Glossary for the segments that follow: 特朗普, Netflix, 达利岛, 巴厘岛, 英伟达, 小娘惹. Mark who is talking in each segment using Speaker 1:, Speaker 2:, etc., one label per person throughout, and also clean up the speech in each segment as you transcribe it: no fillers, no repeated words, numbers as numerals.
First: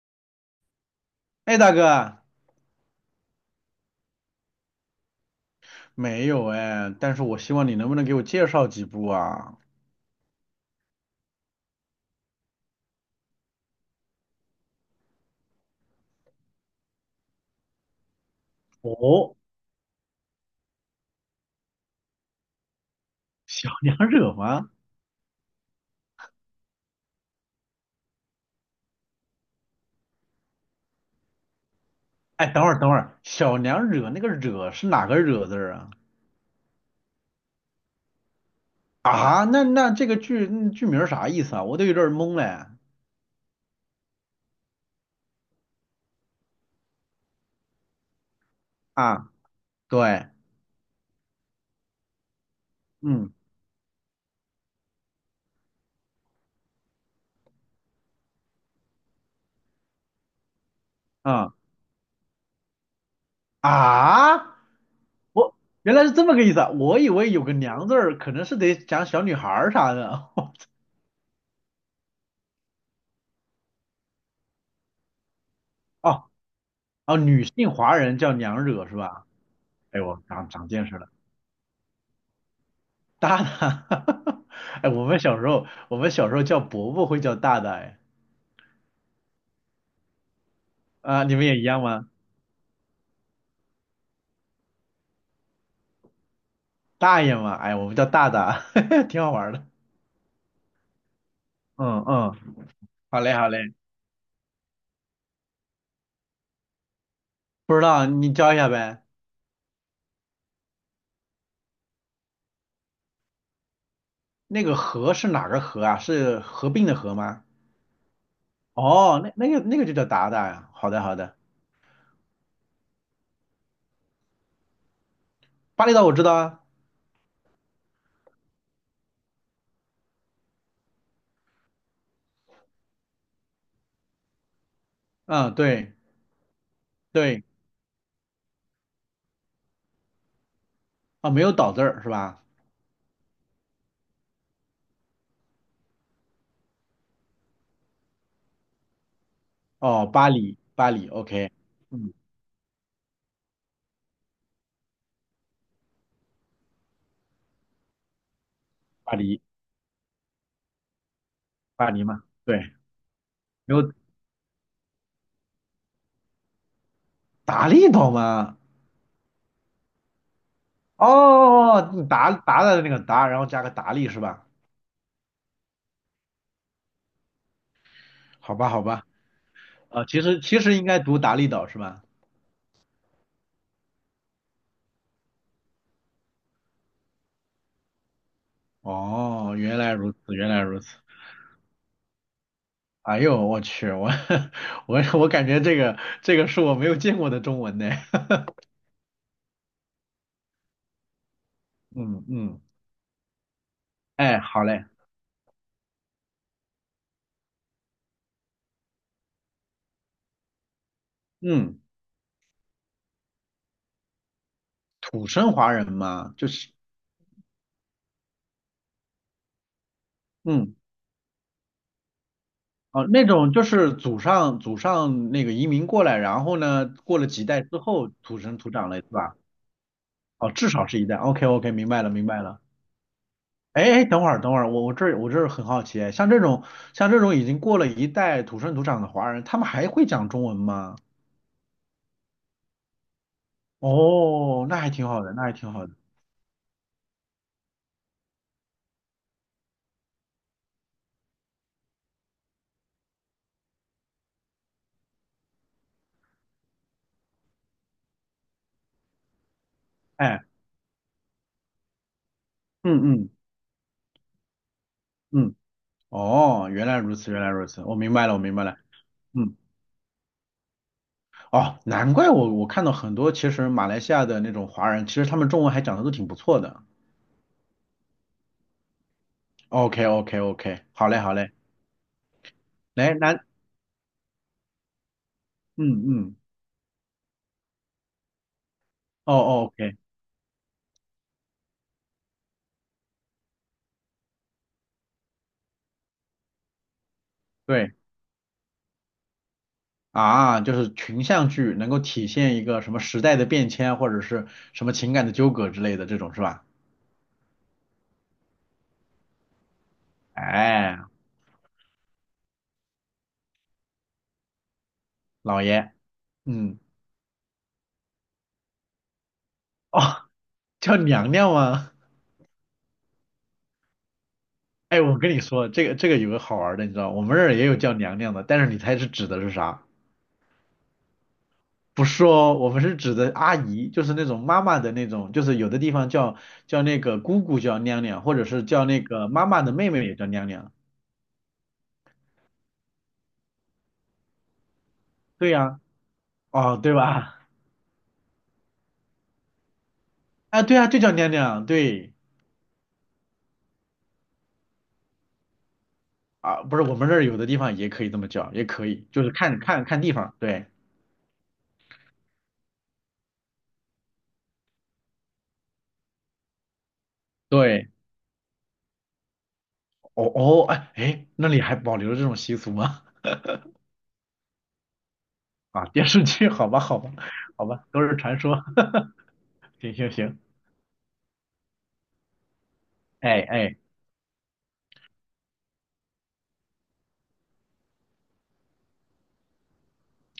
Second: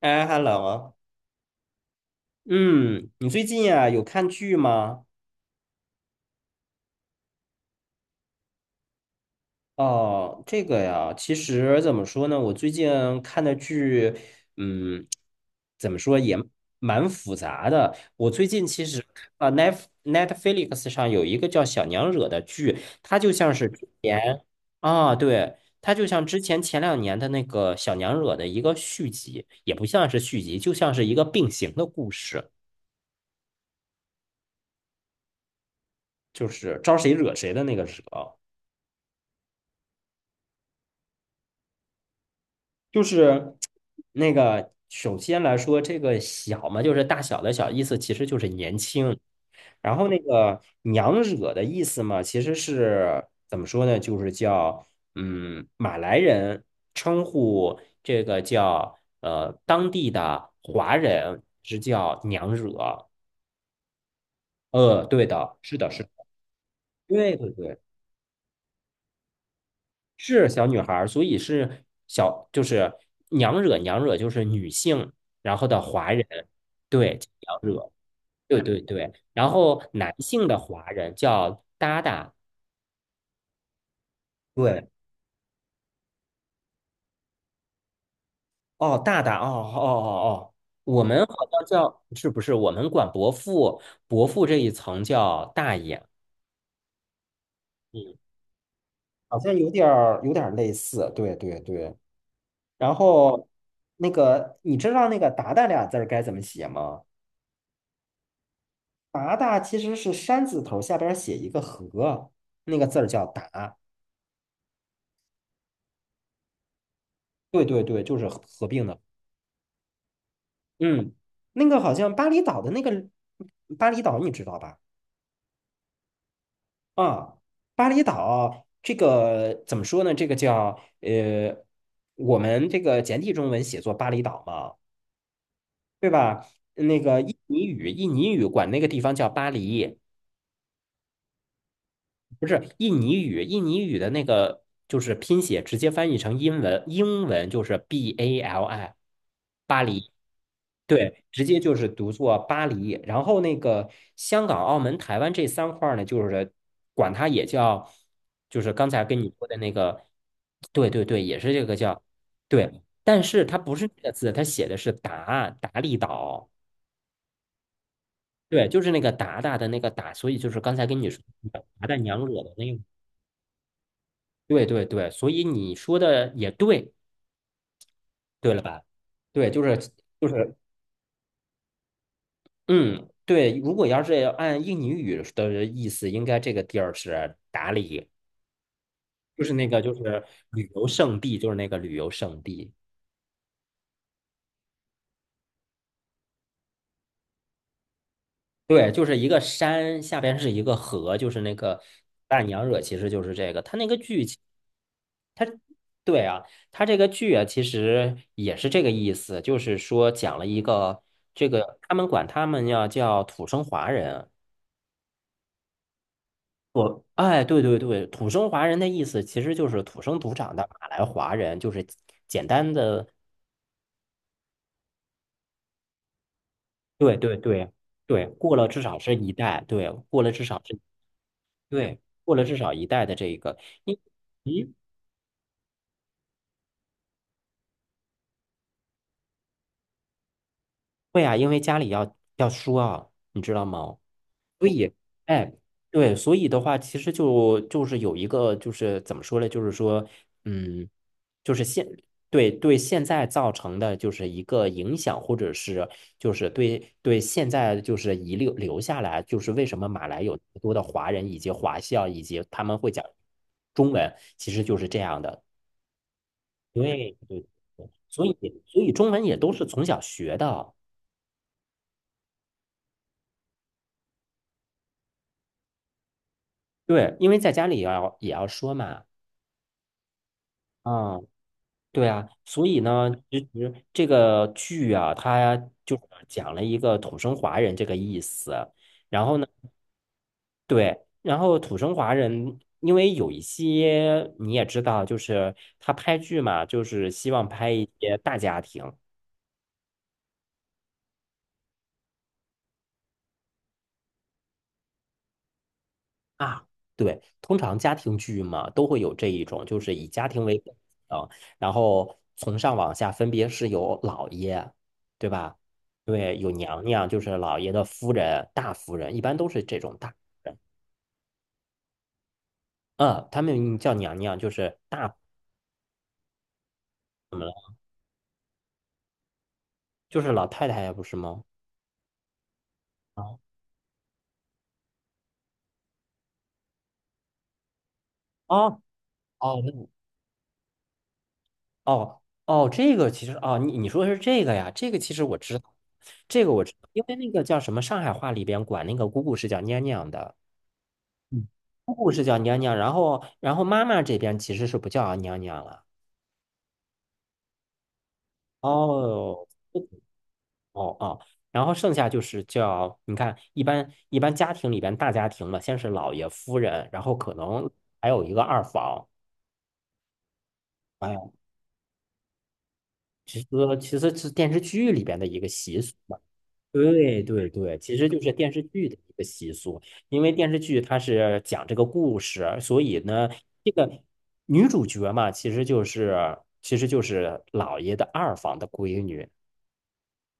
Speaker 1: 哎，hello，
Speaker 2: 哎，大哥，
Speaker 1: 嗯，你最近呀有看剧吗？
Speaker 2: 没有哎，但是我希望你能不能给我介绍几部啊？
Speaker 1: 哦，这个呀，其实怎么说呢，我最近看的剧，嗯，怎么说也蛮复杂的。我最近其实
Speaker 2: 哦，
Speaker 1: 啊，Netflix 上有一个叫《小娘惹》的剧，它就像是
Speaker 2: 小
Speaker 1: 之
Speaker 2: 娘惹
Speaker 1: 前
Speaker 2: 吗？
Speaker 1: 啊，对，它就像之前2年的那个《小娘惹》的一个续集，也不像是续集，就像是一个并行的故
Speaker 2: 哎，
Speaker 1: 事，
Speaker 2: 等会儿等会儿，小娘惹那个惹是哪个惹字儿啊？
Speaker 1: 就是招谁惹谁的那个惹。
Speaker 2: 啊，那这个剧名儿啥意思啊？我都有点儿懵嘞。
Speaker 1: 就是那个，首先来说，这个小嘛，就是大小的小，意思其实就是年轻。
Speaker 2: 啊，
Speaker 1: 然后那
Speaker 2: 对，
Speaker 1: 个娘惹的意思嘛，其实是
Speaker 2: 嗯
Speaker 1: 怎么说呢？就是叫马来人称呼这个叫当地的华人
Speaker 2: 啊
Speaker 1: 是叫娘惹。
Speaker 2: 啊，
Speaker 1: 对的，
Speaker 2: 我
Speaker 1: 是的，
Speaker 2: 原
Speaker 1: 是
Speaker 2: 来
Speaker 1: 的，
Speaker 2: 是这么个意思啊，我以为
Speaker 1: 对
Speaker 2: 有
Speaker 1: 对
Speaker 2: 个
Speaker 1: 对。
Speaker 2: 娘字儿，可能是得讲小女孩儿啥的。
Speaker 1: 是 小女孩儿，所以是小，就是娘惹娘惹就是女性，然后的华
Speaker 2: 哦
Speaker 1: 人，对，
Speaker 2: 哦，
Speaker 1: 叫
Speaker 2: 女
Speaker 1: 娘
Speaker 2: 性
Speaker 1: 惹，
Speaker 2: 华人叫
Speaker 1: 对
Speaker 2: 娘
Speaker 1: 对
Speaker 2: 惹是
Speaker 1: 对，
Speaker 2: 吧？
Speaker 1: 然后
Speaker 2: 哎
Speaker 1: 男
Speaker 2: 呦，
Speaker 1: 性
Speaker 2: 长
Speaker 1: 的
Speaker 2: 长见
Speaker 1: 华
Speaker 2: 识了。
Speaker 1: 人叫达达，
Speaker 2: 大大，
Speaker 1: 对，
Speaker 2: 哎，我们小时候叫伯伯会叫大大，哎，
Speaker 1: 哦，大大，哦哦哦哦，我们
Speaker 2: 啊，
Speaker 1: 好
Speaker 2: 你们也一
Speaker 1: 像
Speaker 2: 样
Speaker 1: 叫，
Speaker 2: 吗？
Speaker 1: 是不是我们管伯父这一层叫大爷，
Speaker 2: 大爷嘛，哎，我们叫
Speaker 1: 嗯，
Speaker 2: 大大，挺好
Speaker 1: 好
Speaker 2: 玩
Speaker 1: 像
Speaker 2: 的。
Speaker 1: 有点儿类似，对对对，
Speaker 2: 嗯嗯，
Speaker 1: 然
Speaker 2: 好嘞
Speaker 1: 后
Speaker 2: 好嘞，
Speaker 1: 那个你知道那个达达俩字儿该怎么写吗？
Speaker 2: 不知道你教一下呗。
Speaker 1: 八大其实是山字头下边写一个合，那个字儿叫达。
Speaker 2: 那个合是哪个合啊？是合并的合吗？
Speaker 1: 对对对，就是合并的。
Speaker 2: 哦，那那个就叫达达呀。好的
Speaker 1: 嗯，
Speaker 2: 好的，
Speaker 1: 那个好像巴厘岛的那个巴厘岛，你知道吧？
Speaker 2: 巴厘岛我知道啊。
Speaker 1: 啊，巴厘岛这个怎么说呢？这个叫我们这个简体中文写作巴厘岛嘛，
Speaker 2: 嗯，对
Speaker 1: 对吧？那个印
Speaker 2: 对，
Speaker 1: 尼语，印尼语管那个地方叫巴黎，
Speaker 2: 啊没有岛字儿是吧？
Speaker 1: 不是印尼语，印尼语的那个就是拼写直接翻译成英文，英文就是 BALI。巴
Speaker 2: 哦，
Speaker 1: 黎，
Speaker 2: 巴黎巴黎
Speaker 1: 对，直
Speaker 2: ，OK，
Speaker 1: 接就是读
Speaker 2: 嗯，
Speaker 1: 作巴黎。然后那个香港、澳门、台湾这三块儿呢，就是管它也叫，就是刚才
Speaker 2: 巴
Speaker 1: 跟你
Speaker 2: 黎
Speaker 1: 说的那个，对对对，也是这个
Speaker 2: 巴
Speaker 1: 叫，
Speaker 2: 黎嘛，对，
Speaker 1: 对，但是它不
Speaker 2: 没
Speaker 1: 是
Speaker 2: 有
Speaker 1: 这个字，它写的是达达利岛，
Speaker 2: 达利岛吗？
Speaker 1: 对，就是那个达达的那个达，所以就是刚才跟你说的那个
Speaker 2: 哦，
Speaker 1: 达达娘
Speaker 2: 达
Speaker 1: 惹的
Speaker 2: 达
Speaker 1: 那
Speaker 2: 的
Speaker 1: 个，
Speaker 2: 那个达，然后加个达利是吧？
Speaker 1: 对对对，所以你说的也对，对
Speaker 2: 好
Speaker 1: 了
Speaker 2: 吧，
Speaker 1: 吧？
Speaker 2: 好吧，
Speaker 1: 对，
Speaker 2: 啊，其
Speaker 1: 就
Speaker 2: 实
Speaker 1: 是
Speaker 2: 其实应该读达利岛是吧？
Speaker 1: 嗯，对，如果要是按印尼语的意思，应该这个地儿是达里，就是
Speaker 2: 哦，
Speaker 1: 那
Speaker 2: 原
Speaker 1: 个
Speaker 2: 来
Speaker 1: 就
Speaker 2: 如
Speaker 1: 是
Speaker 2: 此，原来
Speaker 1: 旅
Speaker 2: 如
Speaker 1: 游
Speaker 2: 此。
Speaker 1: 胜地，就是那个旅游胜地。
Speaker 2: 哎呦，我去，我 我感觉这个是我没有见过的中文呢。
Speaker 1: 对，就是一个山，下边是一个河，就是那个
Speaker 2: 嗯
Speaker 1: 大
Speaker 2: 嗯，
Speaker 1: 娘惹，其实就是这个。它那个剧情，
Speaker 2: 哎，好嘞，
Speaker 1: 对啊，它这个剧啊，其实也是这个意思，就是说讲了一个这个，
Speaker 2: 嗯，
Speaker 1: 他们管他们要叫土生华人。
Speaker 2: 土生华人嘛，就是
Speaker 1: 对对对，土生华人的意思其实就是土生土长的
Speaker 2: 嗯
Speaker 1: 马来华人，就是简单的，
Speaker 2: 哦，那种就是祖上那个移民过来，然后呢，
Speaker 1: 对
Speaker 2: 过了
Speaker 1: 对
Speaker 2: 几代
Speaker 1: 对
Speaker 2: 之后
Speaker 1: 对，
Speaker 2: 土
Speaker 1: 过
Speaker 2: 生
Speaker 1: 了
Speaker 2: 土
Speaker 1: 至
Speaker 2: 长了
Speaker 1: 少
Speaker 2: 是
Speaker 1: 是一
Speaker 2: 吧？
Speaker 1: 代，对，过了至
Speaker 2: 哦，
Speaker 1: 少
Speaker 2: 至
Speaker 1: 是，
Speaker 2: 少是一代。OK OK，明
Speaker 1: 对，
Speaker 2: 白了明
Speaker 1: 过
Speaker 2: 白
Speaker 1: 了至
Speaker 2: 了。
Speaker 1: 少一代的这一个，
Speaker 2: 哎
Speaker 1: 因
Speaker 2: 哎，等会儿等会
Speaker 1: 咦，
Speaker 2: 儿，我这儿很好奇哎，像这种已经过了一代土生土长的华人，他们还会讲中文吗？
Speaker 1: 会啊，因为家里要说啊，你知道吗？
Speaker 2: 哦，
Speaker 1: 所
Speaker 2: 那还
Speaker 1: 以，
Speaker 2: 挺好的，那
Speaker 1: 哎，
Speaker 2: 还挺好的。
Speaker 1: 对，所以的话，其实就是有一个，就是怎么说呢？就是说，嗯，就是现对对现在造成的就是一个影响，或者是就是对对现在就是遗留下来，就是为什么马来有那
Speaker 2: 哎，
Speaker 1: 么多的华人以及华校，以及他们会讲
Speaker 2: 嗯嗯
Speaker 1: 中文，其实就是这样的。
Speaker 2: 嗯，哦，原来如
Speaker 1: 对
Speaker 2: 此，
Speaker 1: 对，
Speaker 2: 原来如此，
Speaker 1: 对
Speaker 2: 我明
Speaker 1: 所
Speaker 2: 白了，
Speaker 1: 以
Speaker 2: 我明白了。
Speaker 1: 所以中文也都
Speaker 2: 嗯，
Speaker 1: 是从小学的，
Speaker 2: 哦，难怪我看到很多其实马来西亚的那种华人，其实他们中文还讲的都挺不错的。
Speaker 1: 对，因为在家里也要说嘛。
Speaker 2: OK OK OK，好嘞
Speaker 1: 啊。
Speaker 2: 好嘞，
Speaker 1: 对啊，所以呢，
Speaker 2: 来
Speaker 1: 其
Speaker 2: 那
Speaker 1: 实这个剧啊，它
Speaker 2: 嗯
Speaker 1: 就是
Speaker 2: 嗯，
Speaker 1: 讲了一个土生华人这个意思。然
Speaker 2: 哦
Speaker 1: 后呢，
Speaker 2: 哦 OK，
Speaker 1: 对，然后土生华人，因为有一些你也知道，就是他拍剧嘛，就是希望拍一
Speaker 2: 对。
Speaker 1: 些大家庭。
Speaker 2: 啊，就是群像剧能够体现一个什么时代的变迁，或者是什么情感的纠葛之类的这种是吧？
Speaker 1: 啊，对，通常家庭剧嘛，都会有这一种，就是以家庭为本
Speaker 2: 哎，
Speaker 1: 啊，然后从上往下分别是有老爷，对吧？
Speaker 2: 老爷，
Speaker 1: 对，有
Speaker 2: 嗯，
Speaker 1: 娘娘，就是老爷的夫人、大夫人，一般都是这种
Speaker 2: 哦，
Speaker 1: 大夫人。
Speaker 2: 叫娘娘吗？
Speaker 1: 嗯，他们叫娘娘，就是
Speaker 2: 哎，我跟你说，这个这个有个好玩的，你知道，我们
Speaker 1: 怎
Speaker 2: 这
Speaker 1: 么了？
Speaker 2: 儿也有叫娘娘的，但是你猜是指的是啥？
Speaker 1: 就是老太太呀，不是吗？
Speaker 2: 不是哦，我们是指的
Speaker 1: 啊，
Speaker 2: 阿姨，就是那种妈妈的那种，就是有的地方叫那个姑姑叫娘娘，或者是
Speaker 1: 哦
Speaker 2: 叫那个妈妈
Speaker 1: 哦
Speaker 2: 的妹妹也叫娘娘。
Speaker 1: 哦哦，这个其实哦，你说的是这个呀？这个其实我
Speaker 2: 对
Speaker 1: 知道，
Speaker 2: 呀，
Speaker 1: 这个我知
Speaker 2: 哦，
Speaker 1: 道，
Speaker 2: 对
Speaker 1: 因为那
Speaker 2: 吧？
Speaker 1: 个叫什么上海话里边管那个姑姑是叫娘娘的。
Speaker 2: 啊，对啊，就叫娘
Speaker 1: 嗯，
Speaker 2: 娘，
Speaker 1: 姑姑
Speaker 2: 对。
Speaker 1: 是叫娘娘，然后妈妈这边其实是不叫娘娘了。
Speaker 2: 啊，不是，我们这儿有的地方也可以这么叫，也可以，就是
Speaker 1: 哦，
Speaker 2: 看地方。对
Speaker 1: 哦哦，然后剩下就是叫，你看，一般家庭里边大家庭嘛，先是老爷夫人，然后可能
Speaker 2: 对，
Speaker 1: 还有一个二房。
Speaker 2: 哦哦，哎
Speaker 1: 哎呀，
Speaker 2: 哎，那里还保留着这种习俗吗？
Speaker 1: 其实其实是电视剧里边的一个 习
Speaker 2: 啊，
Speaker 1: 俗。
Speaker 2: 电视剧，好吧
Speaker 1: 对对
Speaker 2: 好
Speaker 1: 对，
Speaker 2: 吧，
Speaker 1: 其
Speaker 2: 都
Speaker 1: 实
Speaker 2: 是
Speaker 1: 就是
Speaker 2: 传
Speaker 1: 电
Speaker 2: 说。
Speaker 1: 视剧的一个习俗，
Speaker 2: 行行
Speaker 1: 因为
Speaker 2: 行，
Speaker 1: 电视剧它是讲这个故事，所以呢，
Speaker 2: 哎
Speaker 1: 这
Speaker 2: 哎，
Speaker 1: 个女主角嘛，其实就是老爷的二房的闺女。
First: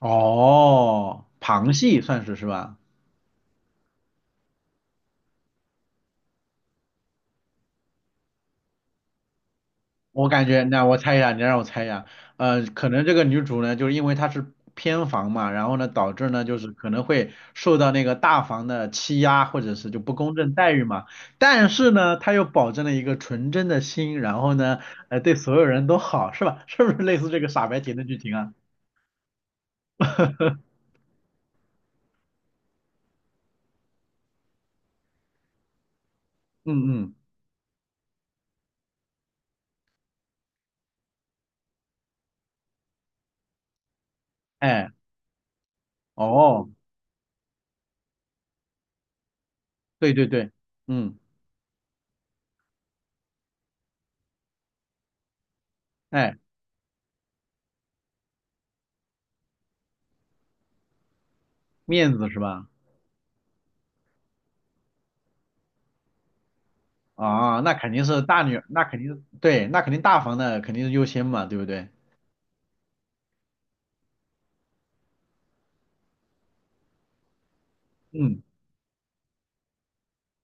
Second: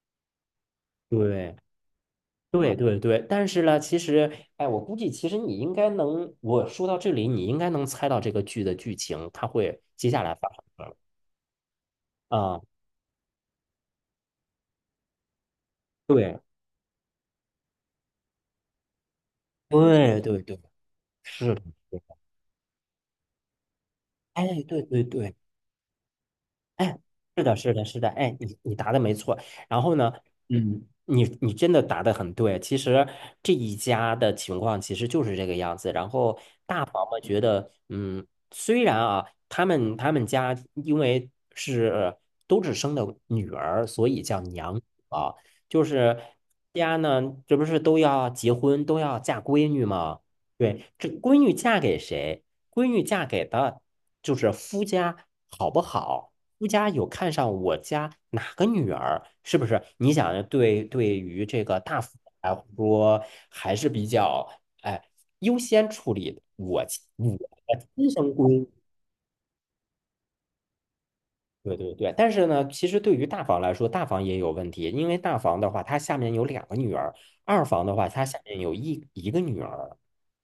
Speaker 2: 哦，
Speaker 1: 对
Speaker 2: 旁系算是是
Speaker 1: 对
Speaker 2: 吧？
Speaker 1: 对对，但是呢，其实哎，我估计其实你应该能，我说到这里，你应该能猜到这个剧的剧情，它会接下
Speaker 2: 我
Speaker 1: 来
Speaker 2: 感
Speaker 1: 发
Speaker 2: 觉，
Speaker 1: 生
Speaker 2: 那
Speaker 1: 什
Speaker 2: 我猜一下，
Speaker 1: 么啊？
Speaker 2: 呃，可能这个女主呢，就是因为她是偏房嘛，然后呢，导致
Speaker 1: 对
Speaker 2: 呢，就是可能会受到那个大房的欺压，或者是就不
Speaker 1: 对
Speaker 2: 公
Speaker 1: 对
Speaker 2: 正
Speaker 1: 对，
Speaker 2: 待遇嘛。
Speaker 1: 是的，
Speaker 2: 但是
Speaker 1: 是的
Speaker 2: 呢，她又保证了一个纯真的心，然后
Speaker 1: 哎，
Speaker 2: 呢，
Speaker 1: 对对
Speaker 2: 呃，
Speaker 1: 对。
Speaker 2: 对所有人都好，是吧？是不
Speaker 1: 哎，
Speaker 2: 是类似这
Speaker 1: 是
Speaker 2: 个
Speaker 1: 的，
Speaker 2: 傻
Speaker 1: 是
Speaker 2: 白
Speaker 1: 的，
Speaker 2: 甜
Speaker 1: 是
Speaker 2: 的
Speaker 1: 的，
Speaker 2: 剧情
Speaker 1: 哎，
Speaker 2: 啊？
Speaker 1: 你答的没错。然后呢，你真的答的很对。其实这一家的情况其实就是这个样子。然后大
Speaker 2: 嗯
Speaker 1: 房
Speaker 2: 嗯，
Speaker 1: 嘛，觉得，嗯，虽然啊，他们家因为是都只生的女儿，所以叫娘
Speaker 2: 哎，
Speaker 1: 啊，就是
Speaker 2: 哦，
Speaker 1: 家呢，这不是都要结婚，都要嫁闺女
Speaker 2: 对
Speaker 1: 吗？
Speaker 2: 对对，
Speaker 1: 对，这
Speaker 2: 嗯，
Speaker 1: 闺女嫁给谁？闺女嫁给的就是夫家好不好？
Speaker 2: 哎，
Speaker 1: 夫家有看上我家哪个女儿，是不是？你想，对对于这个大
Speaker 2: 面
Speaker 1: 夫
Speaker 2: 子是
Speaker 1: 来
Speaker 2: 吧？
Speaker 1: 说，还是比较哎优先处理我我
Speaker 2: 啊，那
Speaker 1: 的
Speaker 2: 肯定
Speaker 1: 亲
Speaker 2: 是
Speaker 1: 生
Speaker 2: 大
Speaker 1: 闺
Speaker 2: 女，
Speaker 1: 女
Speaker 2: 那肯定对，那肯定大房的肯定是优先嘛，对不
Speaker 1: 对
Speaker 2: 对？
Speaker 1: 对对，但是呢，其实对于大房来说，大房也有问题，因为大房的话，他下面有2个女儿；二房的话，他下
Speaker 2: 嗯。
Speaker 1: 面有一个女儿，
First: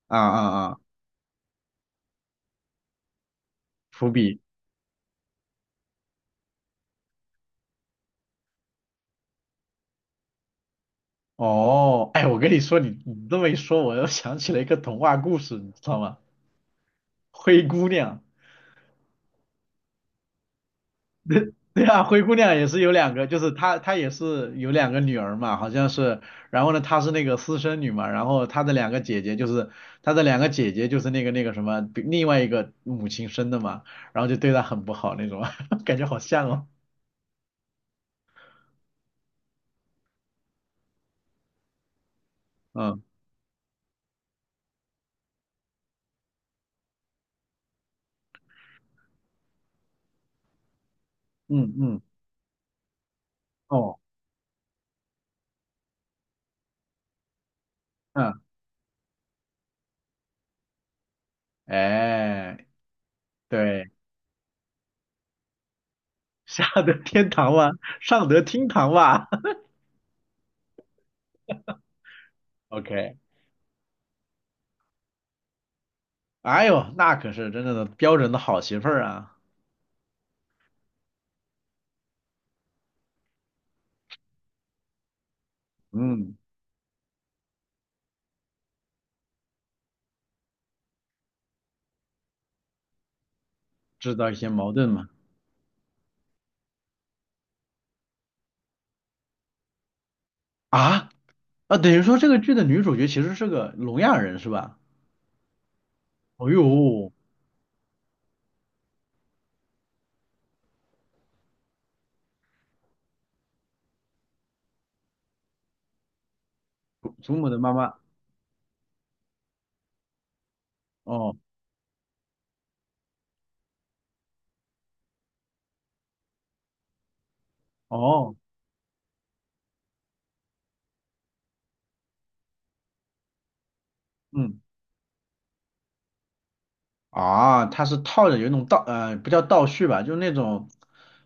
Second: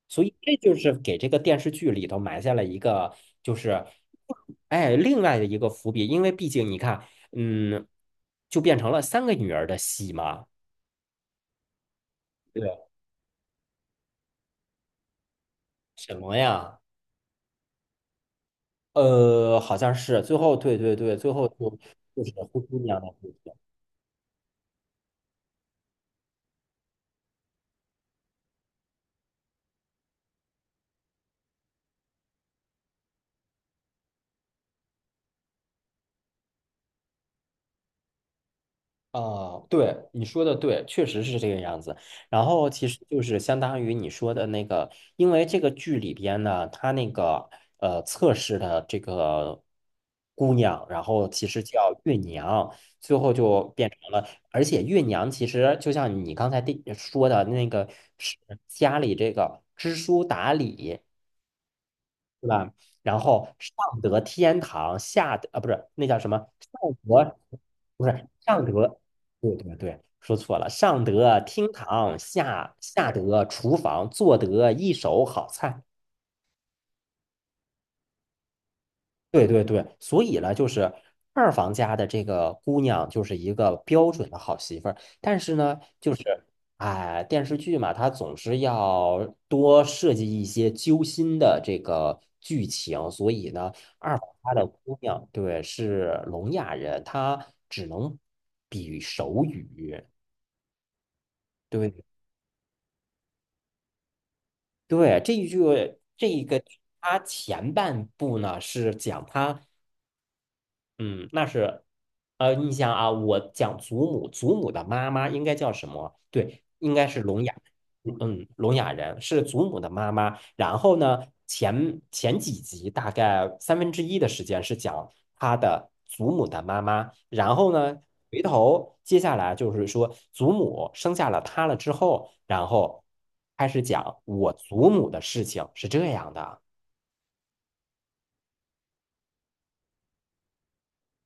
Speaker 2: 啊
Speaker 1: 所以
Speaker 2: 啊
Speaker 1: 这就
Speaker 2: 啊！
Speaker 1: 是给这个电视剧里头埋下了一个，就是
Speaker 2: 伏笔。
Speaker 1: 哎另外的一个伏笔，因为毕竟你看，嗯，就变成了3个女儿的戏嘛。
Speaker 2: 哦，哎，我跟你说，
Speaker 1: 对，
Speaker 2: 你你这么一说，我又想起了一个童话故事，你知道
Speaker 1: 什
Speaker 2: 吗？
Speaker 1: 么呀？
Speaker 2: 灰姑娘，
Speaker 1: 好像是最后，对对对，最后就
Speaker 2: 对啊，灰
Speaker 1: 就是
Speaker 2: 姑娘
Speaker 1: 灰
Speaker 2: 也
Speaker 1: 姑
Speaker 2: 是有
Speaker 1: 娘的
Speaker 2: 两个，
Speaker 1: 故
Speaker 2: 就是
Speaker 1: 事。
Speaker 2: 她也是有两个女儿嘛，好像是，然后呢，她是那个私生女嘛，然后她的两个姐姐就是那个什么，比另外一个母亲生的嘛，然后就对她很不好那种，感觉好像哦，
Speaker 1: 啊，对，你说的对，确实是这个样子。然后其
Speaker 2: 嗯
Speaker 1: 实就是相当于你说的那个，因为这个剧里边呢，它那个测试的这个姑娘，然后其实
Speaker 2: 嗯
Speaker 1: 叫
Speaker 2: 嗯，
Speaker 1: 月娘，最后就变成
Speaker 2: 哦，
Speaker 1: 了，而且月娘其实就像你刚才说的那个，是
Speaker 2: 嗯，
Speaker 1: 家里这个知书达理，对
Speaker 2: 哎，
Speaker 1: 吧？然后
Speaker 2: 对。
Speaker 1: 上得天堂，下得啊不是那叫什么？
Speaker 2: 下得天堂哇，
Speaker 1: 不
Speaker 2: 上
Speaker 1: 是
Speaker 2: 得
Speaker 1: 上
Speaker 2: 厅
Speaker 1: 得，
Speaker 2: 堂哇。
Speaker 1: 对 对对，说错了，上得厅堂，下下
Speaker 2: OK，
Speaker 1: 得厨房，做得一手好菜。
Speaker 2: 哎呦，那可是真正的标准的好媳妇儿啊，
Speaker 1: 对对对，所以呢，就是二房家的这个姑娘就是一个标准的好媳妇儿，但是呢，就
Speaker 2: 嗯，
Speaker 1: 是哎，电视剧嘛，它总是要多设计一些揪心的这个剧情，所以呢，二
Speaker 2: 制
Speaker 1: 房
Speaker 2: 造一些
Speaker 1: 家的
Speaker 2: 矛盾
Speaker 1: 姑
Speaker 2: 嘛。
Speaker 1: 娘对是聋哑人，她只能比手语。
Speaker 2: 啊啊，
Speaker 1: 对
Speaker 2: 等于说这个剧的女主角其实是个聋哑人是吧？
Speaker 1: 对，这一
Speaker 2: 哦
Speaker 1: 个，
Speaker 2: 呦，
Speaker 1: 它前半部呢是讲她嗯，那是，你想啊，我讲祖母，祖母的妈妈应该叫什么？对，应该是
Speaker 2: 祖
Speaker 1: 聋
Speaker 2: 母
Speaker 1: 哑，
Speaker 2: 的妈妈，
Speaker 1: 嗯，聋哑人是祖母的妈妈。然后呢，
Speaker 2: 哦
Speaker 1: 前几集大概三分之一的时间是讲他的祖母的妈妈。然后呢，
Speaker 2: 哦，
Speaker 1: 回头接下来就是说，祖母生下了他了之后，然后开始讲我
Speaker 2: 嗯
Speaker 1: 祖母的事情，是这样的。
Speaker 2: 啊，她是套着有一种倒呃，不叫倒叙吧，就是那种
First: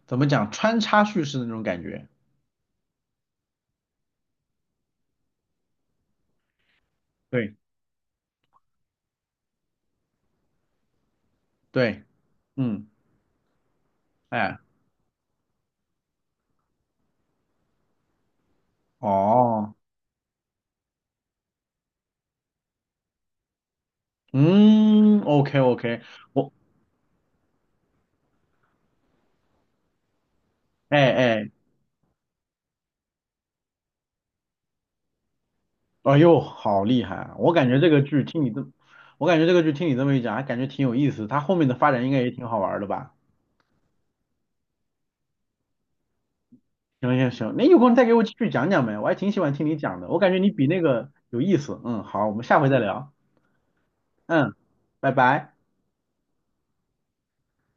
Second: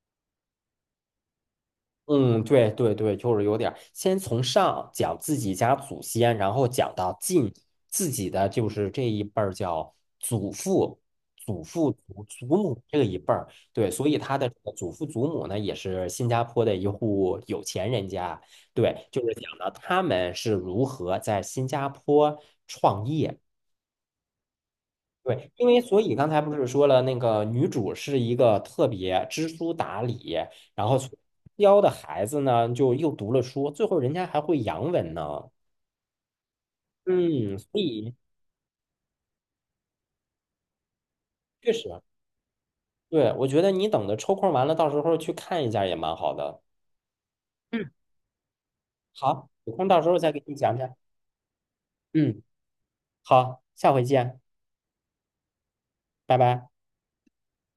Speaker 2: 怎么讲穿插叙事的那种感觉。
Speaker 1: 嗯，对对对，就是有点儿先从上讲自己家祖先，然后讲到近
Speaker 2: 对
Speaker 1: 自己的，就是这一辈儿叫祖父、祖父、
Speaker 2: 对，
Speaker 1: 祖母
Speaker 2: 嗯，
Speaker 1: 这一辈儿。对，所以他的这
Speaker 2: 哎，
Speaker 1: 个祖父祖母呢，也是新加坡的一户有钱人家。对，就是讲到
Speaker 2: 哦，
Speaker 1: 他们是如何在新加坡创业。
Speaker 2: 嗯
Speaker 1: 对，
Speaker 2: ，OK
Speaker 1: 因为所
Speaker 2: OK，
Speaker 1: 以刚才不
Speaker 2: 我
Speaker 1: 是说了，那个女主是一个特别知书达理，然后
Speaker 2: 哎哎
Speaker 1: 教的孩子呢，就又读了书，最后人家还会洋文呢。
Speaker 2: 哎呦，好厉害啊！
Speaker 1: 嗯，所以
Speaker 2: 我感觉这个剧听你这么一讲，还感觉挺有意思。它后面
Speaker 1: 确
Speaker 2: 的
Speaker 1: 实，
Speaker 2: 发展应该也挺好玩儿的吧？
Speaker 1: 对，我觉得你等着抽空完了，到时候去看一下也蛮好的。
Speaker 2: 行行行，那有
Speaker 1: 嗯，
Speaker 2: 空再给我继续讲讲呗，我还挺喜
Speaker 1: 好，
Speaker 2: 欢听
Speaker 1: 有
Speaker 2: 你
Speaker 1: 空到
Speaker 2: 讲
Speaker 1: 时
Speaker 2: 的，
Speaker 1: 候
Speaker 2: 我感
Speaker 1: 再
Speaker 2: 觉
Speaker 1: 给
Speaker 2: 你
Speaker 1: 你
Speaker 2: 比
Speaker 1: 讲
Speaker 2: 那
Speaker 1: 讲。
Speaker 2: 个有意思。嗯，好，我
Speaker 1: 嗯，
Speaker 2: 们下回再聊。
Speaker 1: 好，下回见，
Speaker 2: 嗯，拜拜。
Speaker 1: 拜拜。